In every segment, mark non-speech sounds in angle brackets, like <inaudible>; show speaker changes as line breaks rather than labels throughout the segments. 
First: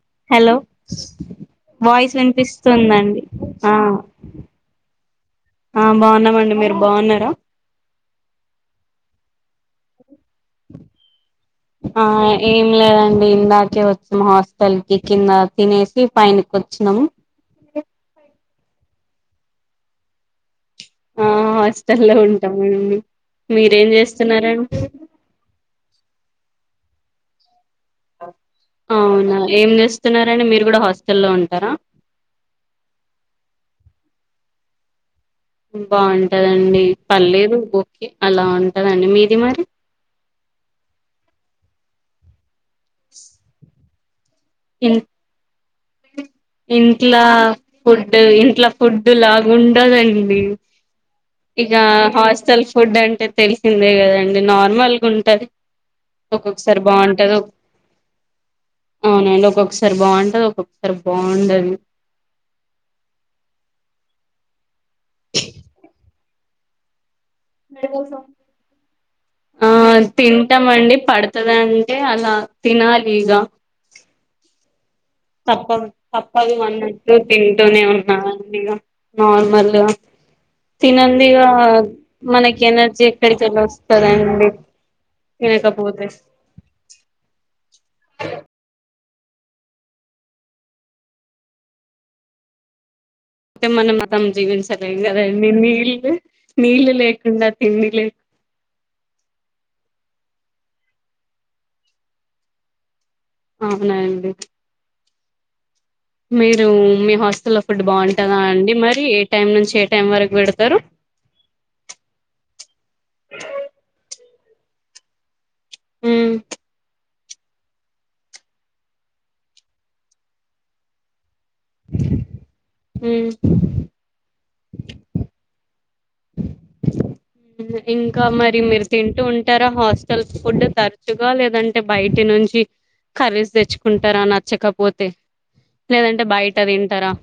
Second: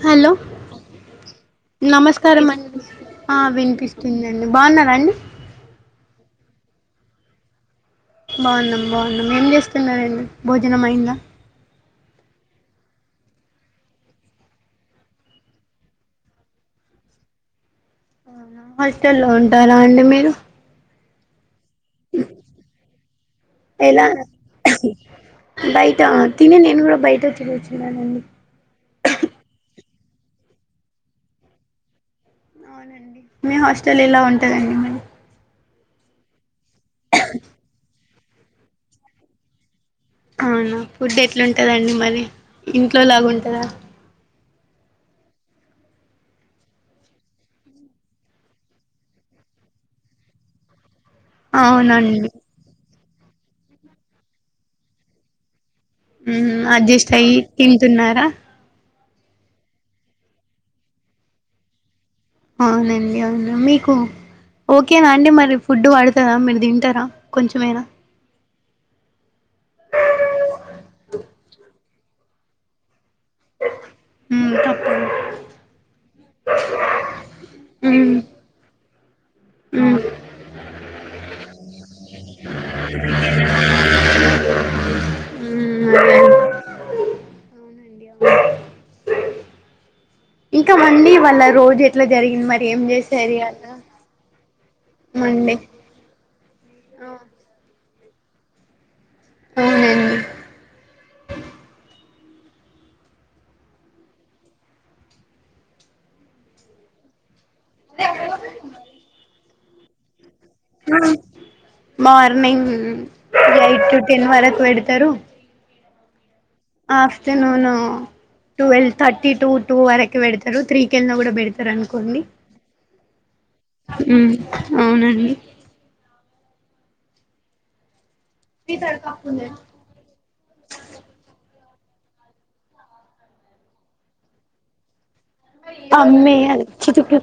అ
hello voice
నమస్కారం అండి
వినిపిస్తుందండి ఆ
వినిపిస్తుందండి బాగున్నారా అండి
ఆ బాగున్నామండి మీరు బాగున్నార
బాన్నాం బాన్నాం ఏం చేస్తున్నారండి భోజనం అయిందా
ఆ ఏం లేదండి ఇందాకే వచ్చాం హాస్టల్కి కింద తినేసి పైన్కి వచ్చాము
అవు హాస్టల్లో ఉంటార అండి మీరు
ఆ హాస్టల్లో ఉంటామండి మీరేం
ఎలా
చేస్తున్నార
బయట తిని నేను కూడా బయట తిరుగుతున్నాను అండి
అవునా ఏం చేస్తున్నారాండి మీరు కూడ హాస్టల్లో ఉంటార
మే హాస్టల్ ఎలా ఉంటదండి మరి
బాగుంటదండి పర్లేదు ఓకే అల ఉంటదండి మీది మరి
అవునా ఫుడ్ ఎట్లాంటుందండి మరి ఇంట్లో లాగుంటుందా
ఇం ఇంట్ల ఫుడ్డు ఇంట్ల ఫుడ్డు‌లాగా ఉండదండి ఇక
అవునండి
హాస్టల్ ఫుడ్ అంటే తెలిసిందే కదండి నార్మల్గా ఉంటుంది
ఉమ్మ్ అడ్జెస్ట్ అయి తింటున్నారా
అవునండి ఒక్కొక్కసారి బాగుంటది ఒక్కొక్కసారి బాగుండదు
అవునండి అవును మీకు ఓకేనా అండి మరి ఫుడ్ పడుతందా మీరు తింటారా కొంచెమేనా
మెడికల్ షాప్ ఆ తింటామండి పడుతాదంటే అలా తినాలి ఇగ
ఉమ్మ్ తప్పదు
తప్పదు తప్పదు అన్నట్టు తింటూనే
మ్మ్
ఉన్నామండి ఇగ నార్మల్‌గా
మ్మ్
తినందే ఇగ మనకి ఎనర్జీ ఎక్కడికేళ్ళి వ స్తాదండి తినకపోతే
మ్మ్ ఇంకా వండి వాళ్ళ రోజు ఎట్లా జరిగింది మరి ఏం చేసి
తే మనం మతం జీవించలేం కదండి
మండే
నీళ్ళు నీళ్ళు
ఆ
లేకుండా తిండి లే
అవునండి
అవునండి మీరు మీ హాస్టల్లో ఫుడ్ బాగుంటుందా అండి మరి ఏ టైం నుంచి ఏ టైం వరకు పెడతారు
మార్నింగ్ ఎయిట్ టు టెన్ వరకు పెడతారు
ఉమ్మ్
afternoon twelve thirty to two వరకు పెడతారు త్రీ కెళ్ళినా కూడా పెడ తారు అనుకోండి
ఉమ్
ఉమ్మ్ అవునండి
మ్మ్ ఇంకా మరి మీరు తింటూ ఉంటారా హా స్టల్ ఫుడ్ తరచుగా లేదంటే బయటి నుంచి కర్రీస్ తెచ్చుకుంటారా నచ్చకపోతే లేదంటే
అమ్మే
బయట
అది
తింటారా
చితికుటు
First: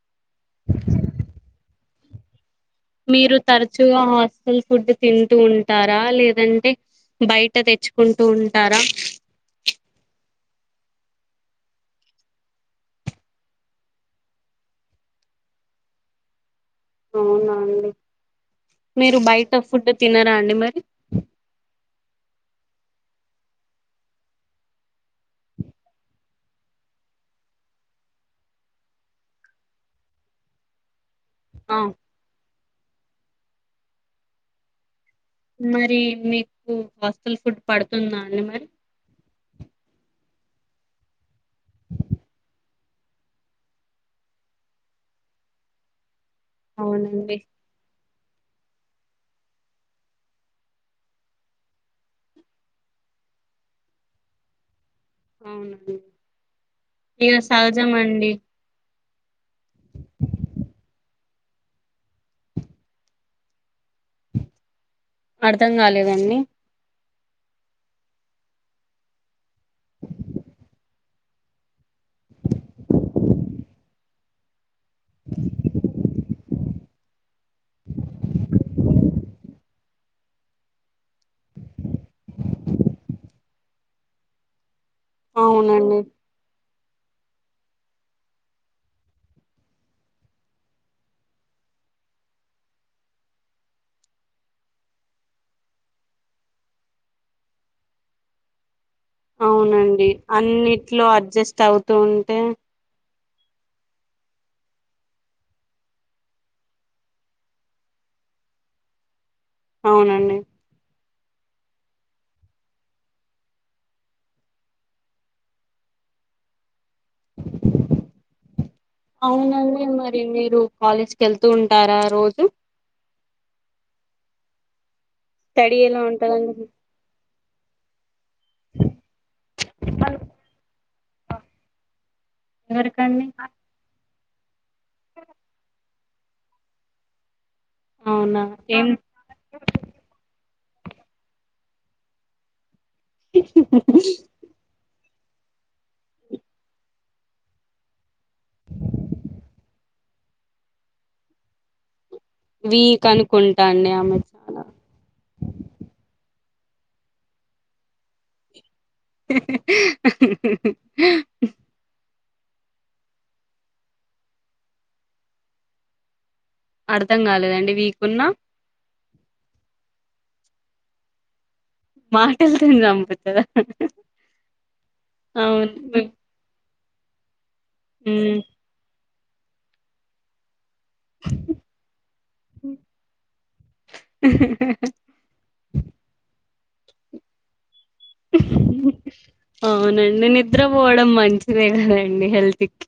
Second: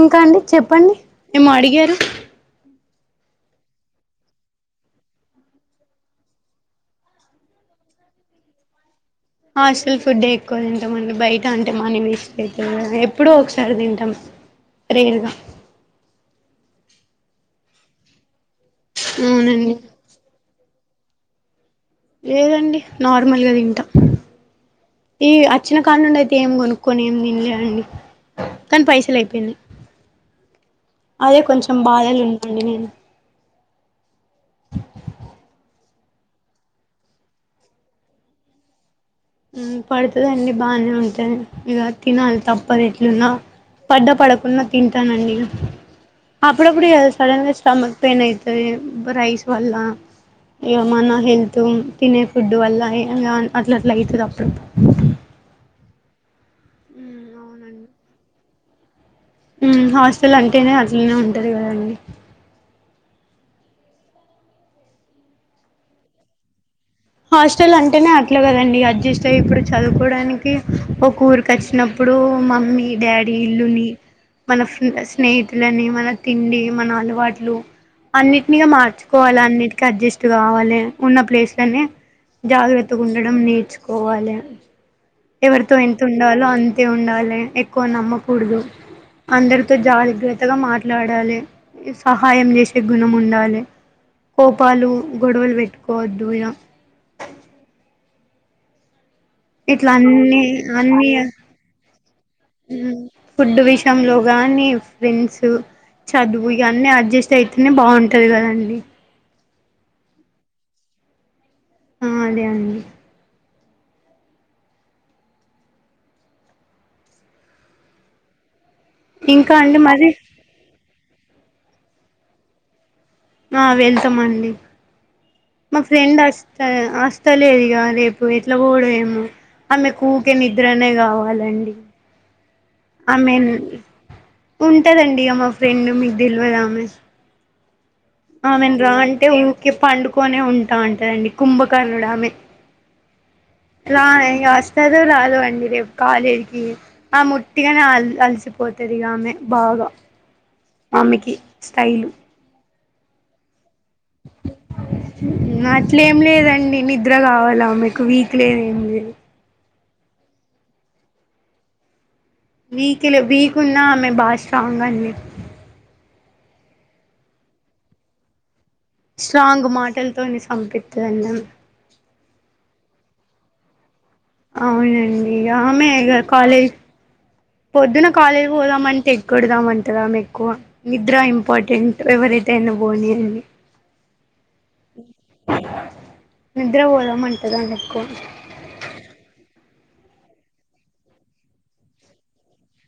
ఇంకా అండి చెప్పండి ఏమో అడిగారు
మీరు తరచుగా హాస్టల్ ఫుడ్ తింటూ ఉంటారా లేదంటే బయట తెచ్చుకుంటూ ఉంటారా
హాస్టల్ ఫుడే ఎక్కువ తింటమండి బయట అంటే మనీ వేస్ట్ అయితది కదా ఎప్పుడో ఒకసారి తింటాం రేర్‌గా
అవునా అండి మీరు బయట
అవునండి
ఫుడ్ తినరా అండి మరి
లేదండి నార్మల్‌గా తింటా ఈ అచ్చిన కాడి నుండి అయితే ఏం కొనుక్కోని ఏం తిన్లే అండి కానీ పైసల్ అయిపోయినాయి అదే కొంచెం
ఆ
బాధలు ఉంటుండే నేను
మరి మీకు హాస్టల్ ఫుడ్ పడుతుందాండి మరి
ఉమ్మ్ పడుతాదండి బానే ఉంటాంది ఇగ తినాలి త ప్పదు ఎట్లున్నా పడ్డ పడకున్న తింటానండి ఇగ అప్పుడప్పుడు ఇగ
అవునండి
సడన్‌గా స్టమక్ పెయిన్ అయితది రైస్ వల్ల ఇగ మన హెల్త్ తినే ఫుడ్డు వల్ల అట్ల అట్లా అయితది అప్పుడప్పుడు
అవునండి ఇగ సహజం అండి
ఉమ్మ్ హాస్టల్ అంటేనే అట్లనే ఉంటది కదండి
అర్ధం కాలేదండి
హాస్టల్ అంటేనే అట్లే కదండి అడ్జస్ట్ అయ్యి ఇప్పుడు చదువుకోడానికి ఒక ఊరు కి వచ్చినప్పుడు మమ్మీ డాడీ ఇల్లుని మన స్నేహితులని మన తిండి మన అలవాట్లు అన్నిటినిగా మార్చుకోవాలి అన్నిటికి అడ్జస్ట్ కావాలి ఉన్న ప్లేస్లని జాగ్రత్తగా ఉండడం నేర్చుకోవాలి ఎవరితో
అవునండి
ఎంత ఉండాలో అంతే ఉండాలి ఎక్కువ నమ్మకూడదు అందరితో జాగ్రత్తగా మాట్లాడాలి సహాయం చేసే గుణం ఉండాలి కోపాలు గొడవలు పెట్టుకోవద్దు ఇగ ఇట్లా
అవునండి
అన్ని
అన్నిట్లో
అన్ని
అడ్జస్ట్ అవుతూ ఉంటే
ఫుడ్ విషయంలో గానీ ఫ్రెండ్స్ చదువు ఇగ అన్ని అడ్జస్ట్ అయితేనే బాగుంటది కదండి
అవునండి
ఆ అదే అండి ఇంకా అండి
అవునండి మరి మీరు కాలేజ్కి వెళ్తూ ఉంటారా రోజు
ఆ వెళ్తామ అండి
స్టడీ
మా
ఎలా
ఫ్రెండ్ ఆస్త
ఉంటదండి
ఆస్తలేదిగా రేపు పో ఎట్లా పోడ ఏమో ఆమె కూకే నిద్రనే కావాలండి
ఎవరికండి
ఆమెన్ ఉంటదండి ఇక మా ఫ్రెండ్ మీకు తెలివదామ
అవునా
ఆమెను
ఏం
రా అంటే ఊకే పండుకనే ఉంటా ఉంటదండి కుంభకర్ణుడు ఆమె లా ఇగ వస్తదో రాదో అండి రేపు కాలేజీకి ఆ ముట్టిగానే అల్ అల్ అసిపోతదిగా ఆమె బాగా ఆమెకి స్టైలు
ఇవీ కనుకుంటాండి ఆమెక్
అట్లే ఏం లేదండి నిద్ర కావాలా ఆమీకు వీక్ లేదు ఏం లేదు వీక్లో వీక్ ఉన్నా ఆమె బాగా స్ట్రాంగ్ అండి
అర్థం కాలేదండి వీకున్నా
స్ట్రాంగ్ మాటలతోని చంపితదన్నా
మాటలు తోని సంపతదా
అవునండి ఇక ఆమె ఇక కాలేజ్ పొద్దున కాలేజీకి పోదామంటె ఎగడదాం అంటదామెక్కువ నిద్ర ఇంపార్టెంట్ ఎవరైతే అయినా
హ్మ్.
బోనీ అని నిద్ర పోదమంటంది ఆమె ఎక్కువ
అవునండి నిద్రపోవడం మంచిదే కదండి హెల్త్కి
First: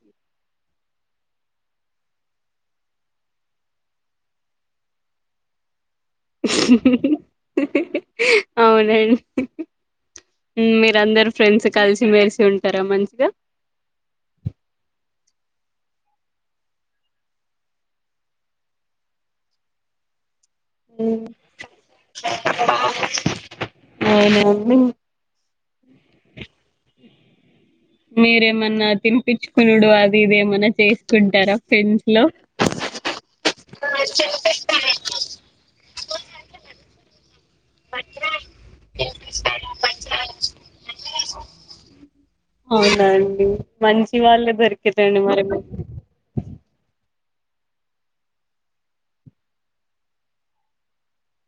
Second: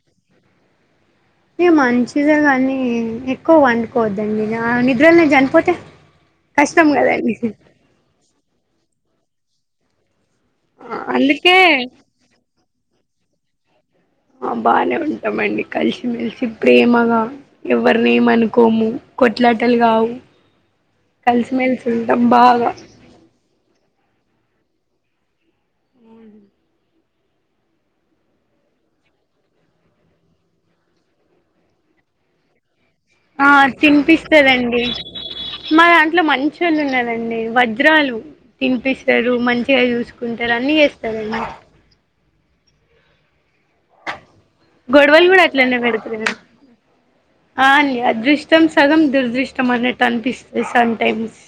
ఇగ మంచిదే కానీ ఎక్కువ వండుకోవద్దండి ఆ నిద్రలనే చనిపోతే కష్టం కదండి
అవునం మీర అందరు
అందుకే
ఫ్రెండ్స్ కలిసి మెలిసి ఉంటారా మంచిగా
బాగానే ఉంటామండి కలిసి మెలిసి ప్రేమగా ఎవరిని ఏమ అనుకోము కొట్లాటలు కావు
ఎ
కలిసిమెలిసి ఉంటాం బాగా
ఎమో అండీ
ఏం
మీరేమన్నా తినిపించుకున్నాడు అది ఇది ఏమన్నా చేసుకుంటారా ఫ్రెండ్స్ లో
ఆ తినిపిస్తదండి మా దాంట్లో మాంచోల్లున్నాదండి వ. నిద్రాలు తినిపిస్తారు మంచిగా జూసుకుంటారు అన్ని జేస్తారుమా.
అవునండి మంచి వాళ్ళే దొరి.
గోడవల్ గూడా అట్లనే బెడుతది. అ అని అదృష్టం సగం దురదృష్టం అన్నట్టు అనిపిస్తది సమ్ టైమ్స్.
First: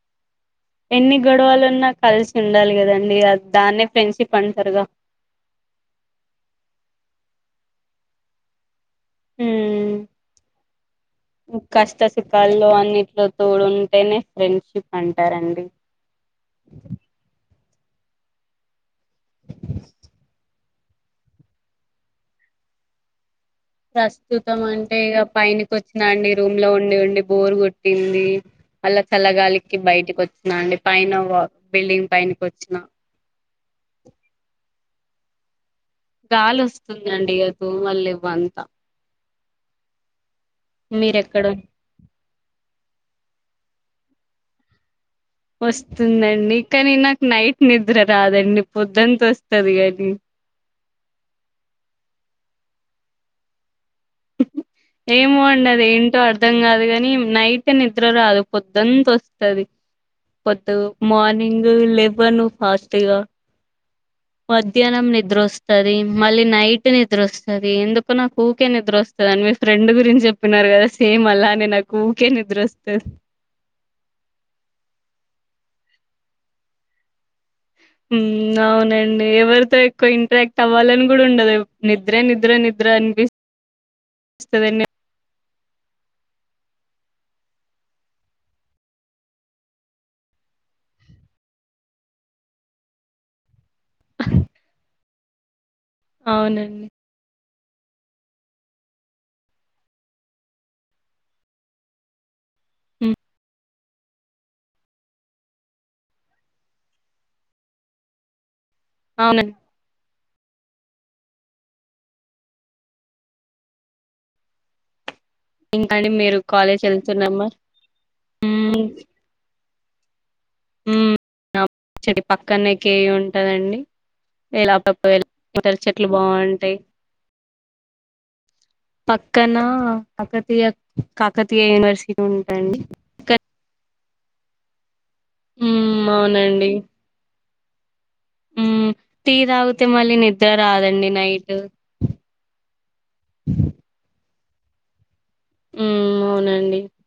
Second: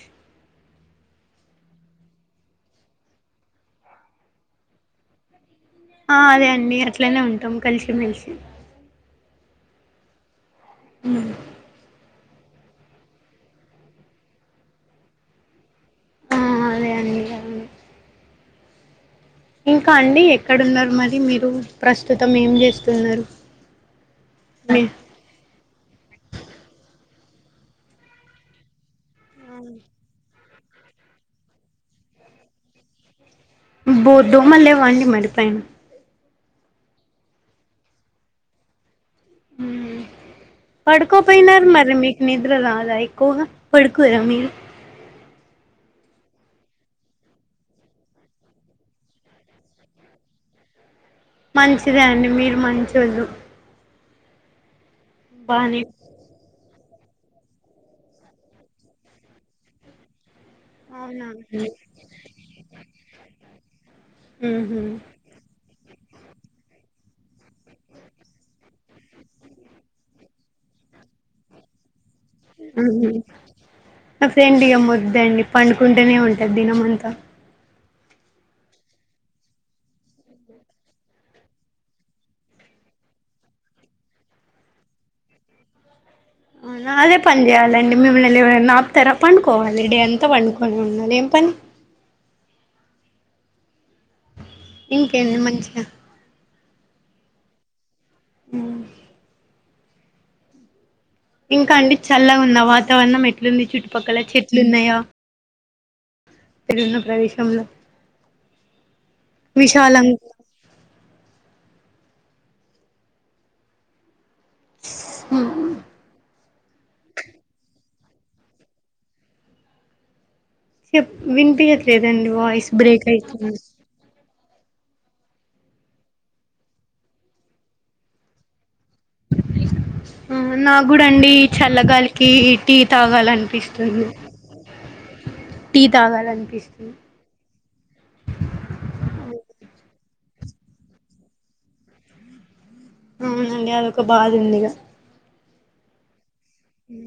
ఎన్ని గొడవలు ఉన్నా కలిసి ఉండాలి కదండి గ దాన్న ఫ్రెండ్షిప్ అంటారుగా.
ఆ అదే అండి అట్లనే ఉంటం కలిసిమెలిసి.
ఉమ్ కస్ట స్. పుప్పల్లో అన్నింట్లో తోడు ఉంటేనే ఫ్రెండ్షిప్ అంటారండి.
ఆ అదే అండి ఇగ. ఇంకా అండి ఎక్కడున్నారు మరి మీరు ప్రస్తుతం ఏం జేస్తున్నారు.
ప్రస్తుతం అంటే ఇక పైనికోచ్చినండి రూమ్ లో ఉండి ఉండి బోర్ గోట్టింది. చల్ల చల్ల గాలికి బయిటక్కోచ్చిన అండి పైన ఓ బిల్డింగ్ పైైనకోచ్చిన.
అబ్బో దోమల్ లేవండి మరి పైన.
గాలి వస్తుందండి ఇగ దోమల్లేవు అంత. మీరెక్కడ
పడుకోపోయినార్ మరి మీ. నిద్ర రాద ఎక్కువగా పడుకోరా మీరు.
వోస్తుందండి కానీ నాక్ నైట్ నిద్ర రాదండి పొద్దాంత ఒస్తది గని.
మంచిదే అండి మీరు మంచోళ్ళు.
ఏమో అండి
బానే
అద ఏంటో అర్ధం గాదు గని నైట్ నిద్ర రాదు పొద్దాంత ఓస్తది. పొత్తు
అవునా అండి.
మార్నింగు లెవ్వను ఫాస్ట్గా.
ఉహు
మధ్యాహ్నం నిద్రోస్తది మళ్ళీ నైట్ నిద్రోస్తది ఎందుకో నాకు ఊకె నిద్రోస్తా. వస్తదని మీ ఫ్రెండ్ గురించి జేప్పినారు గదా సేమ్ అలానే నక్. ఊకె నీ.
ఫ్రెండ్ ఇగా మొడ్డండి పండుకుంటేనే ఉంటది దిన మంత.
ఉమ్ అవునండి ఎవరితో ఎక్కువ ఇంటరాక్ట్ అవ్వాలని గుడా ఉండదెం నిద్రే నిద్రే నిద్ర అనిపిస్త. వస్తదేన్నే.
అదే పని చేయాలండి మిమ్మల్నిఎవరన్నాప్తారా పండుకోవాలే డే అంతా పండుకొని ఉండాలే ఏం పని. ఇంకేంది మంచిగా.
అవునండి.
ఆ. ఇంకా అండి చల్లగుంద
మ్మ్
వాతావరణం ఎట్లుంది చుట్టుపక్కల చెట్. ఎట్లున్నాయా మీరూన్న ప్రదేశంలో.
అవునం.
విశాలం. హు.
ఇంకాండి మీరు కాలేజ్ ఏళ్తున్నాము.
ఏప్
మ్మ్ చెట్టు
వినిపియ్యట్లేదండి వాయిస్
పక్కనే
బ్రేక్
కేయు
అయితు.
ఉంటదండి <unintelligible> పక్కన
ఉ
కాకతీయ
నా గుడండి
కాకతీయ యూనివర్సిటీ
చల్లగాలికి టీ
ఉంటండి
తాగాలనిపిస్తు. టీ
హ్మ్ అవునండి.
తాగాలనిపిస్తుంది.
ఉ టీ దాగుతే మళ్ళీ నిద్ర రాదండి నైటు.
అవునండి అదొక బాధ ఉందిక
ఉమ్ అవునండి.
ఉ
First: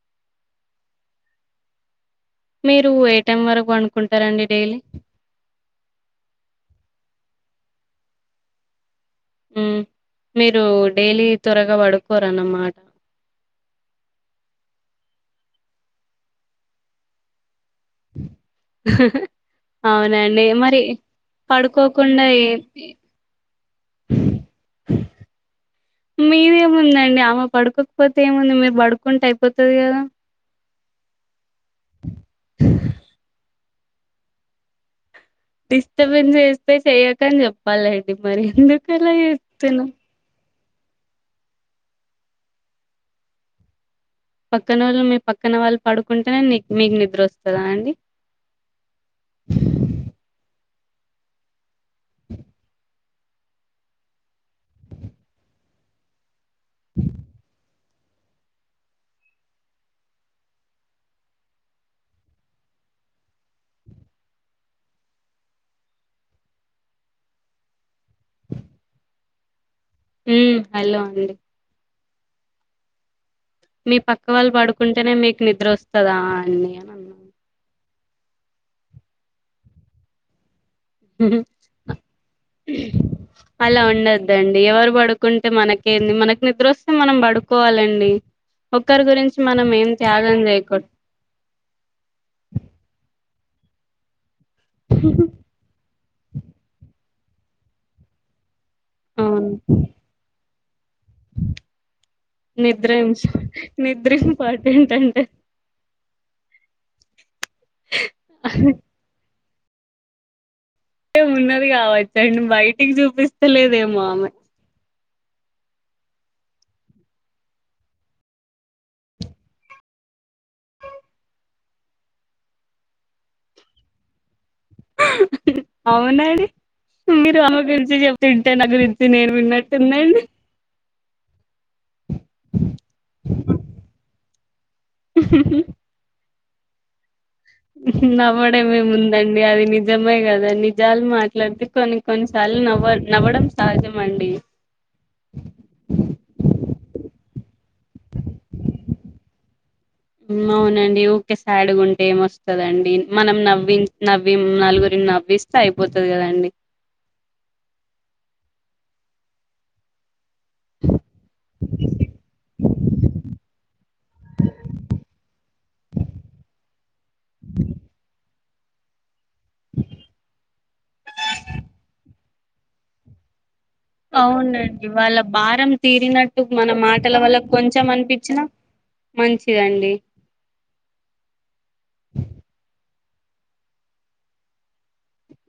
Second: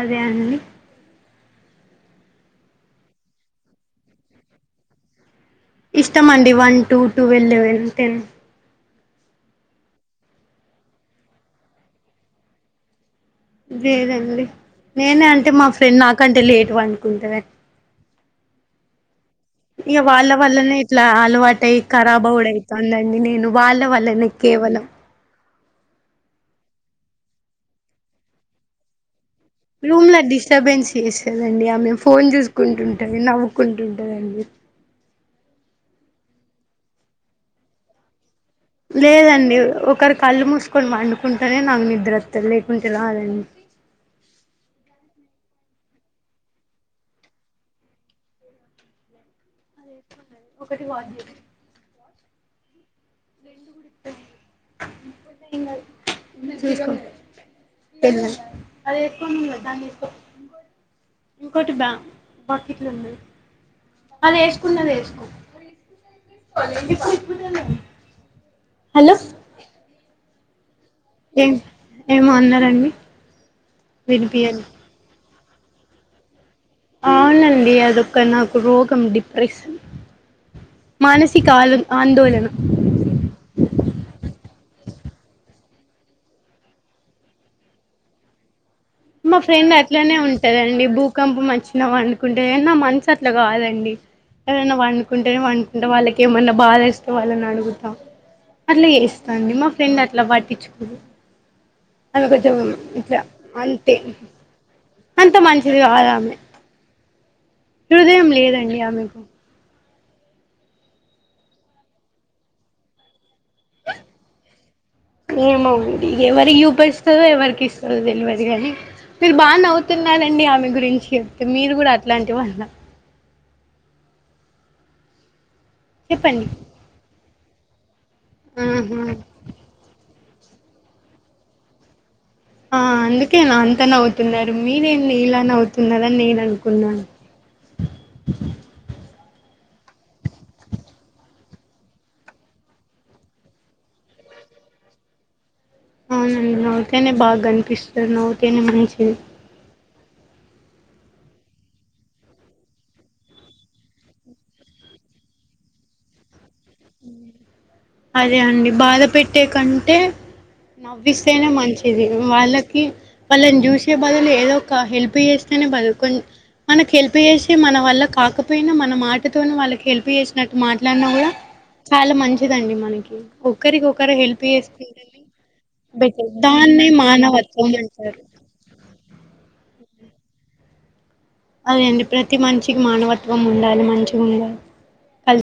అదే అండి.
మీరు ఏ టైం వరకు పండుకుంటారండి డైలీ
ఇష్టమండి one two twelve eleven ten
ఉమ్ మీరు డైలీ త్వరగా పడుకోరనమాట
లేదండి నేనే అంటే మా ఫ్రెండ్ నాకంటే లేటు పడుకుంటాడంది. ఇక వాళ్ళ
అవునండి.
వల్లనే
మరి
ఇట్లా అలవాటయ్
పడుకోకుండా ఏ
కరబ్బావుడు అవుతుందండీ నేను వాళ్ళ వల్లనే కేవలం
మీరేముందండి ఆమె పడుకోకపోతే ఏముంది మీరు పడుకుంటే అయిపో
రూమ్ లో డిస్టర్బెన్స్ చేస్థాదండి ఆమె ఫోన్ చూసుకుంటుంటంది, నవ్వుకుంటుంటందాండి.
డిస్టర్బెన్స్ చేస్తే చెయ్యకని చెప్పాలండి మరి ఎందుకు
లేదండి ఒకరు కళ్ళు మూసుకొని పండుకుంటేనే నాకు నిద్రోత్తది లేకుంటే రాదండి.
పక్కన వాళ్ళు మీ పక్కన వాళ్ళు పడుకుంటేనే మీకు నిద్ర వస్తుందా అండి.
అేదు ఒకటి వాళ్ళది
ఆ
చూస్కో అది ఎత్తుకో మంటుంది దాన్ని ఎత్తుకో ఇంకోటి బ్యా బకెట్లు ఉంది అది వేసుకున్నది వేసుకో హలో
ఉ హలో అండి
ఏ ఏమో అనరండి
మీ పక్క వాళ్ళు పడుకుంటేనే మీకు నిద్ర వస్తదా అని అన్నాను
ఆవున్ అండి అదొ ఒక నాకు రోగం డిప్రెషన్
హ హమ్
మానసిక ఆలో ఆందోళన
అలా ఉండద్దండి ఎవరు పడుకుంటే మనకేంది మనకు నిద్ర వస్తే మనం పడుకోవాలండి ఒకరి
మా
గురించి మనం
ఫ్రెండ్
ఏం
అట్లనే
త్యాగం
ఉంటదండి
చేయకూడదు
భూకంపం వచ్చిన వన్డుకుంటే నా మనసు అట్లా కాదండి ఎవరైనా పండుకుంటేనే పండు కుంట వాళ్ళకి ఏమన్నా బాధ ఎస్తేవళ్ళని అడుగుతా అట్లా
అవును
చేేస్తాండి మా ఫ్రెండ్ అట్లా పట్టించుకోదు అది ఓక
నిద్ర
ఇట్లా అంతే
నిద్ర ఇంపార్టెంట్ అంటే
అంత మంచిది కాదమే హృదయం లేదండి ఆమెకు
అంటే ఉన్నది కావచ్చండి బయటికి చూపిస్తలేదేమో ఆమె
ఏమో అండి ఎవరికి చూపిస్తదో ఎవరికి ఇస్తుందొ తెలవదు గానీ మీరు బాగా నవ్వుతున్నారండి ఆమె గురించి చెప్తే మీరు కూడా అట్లాంటి వాళ్ల
అవునండి
చెప్పండి
మీరు ఆమె గురించి చెప్తుంటే నా
ఆహా
గురించి నేను విన్నట్టు ఉందండి.
ఆ అందుకే నా అంత నవ్వు తున్నారు మీరేంటీ ఇలా నవ్వు తున్నారని నేను అనుకున్నాను.
నవ్వడమేముందండి అది నిజమే కదా నిజాలు మాట్లాడితే కొన్నీ కొన్నిసార్లు నవ్వ నవ్వడం సహజం అండి
అవునండి నవ్వుతేనే బాగా కనిపిస్తారు నవ్వుతేనే మంచిది
అవునండి ఉరీకే స్యాడ్గా ఉంటే ఏం వస్తందండి మనం నవ్వి నవ్వి నలుగురిని నవ్విస్త అయిపోతది కదాండి
అదే అండి బాధ పెట్టే కంటే నవ్విస్తేనే మంచిది ఉమ్ వాళ్ళకి వాళ్ళని చూసే బదులు ఏదో ఒక హెల్ప్ చేస్తేనే బల్కున్ మనకు హెల్ప్ చేసి మన వల్ల కాకపోయినా మన మాటతోని వాళ్ళకి హెల్ప్ చేసినట్టు మాట్లాడినా కూడా చాలా మంచిదండి మనకి ఒకరికొరు హెల్ప్
అవునండి వాళ్ళ
చేస్తుంటేనే
భారం
బెటర్
తీరినట్టు మన
దాన్నే
మాటల వల్ల
మానవత్వం
కొంచెం
అంటారు
అనిపించినా
ఆ
మంచిదండి
అదే అండి ప్రతి మనిషికి మానవత్వం ఉండాలి మంచిగుండాలి కల్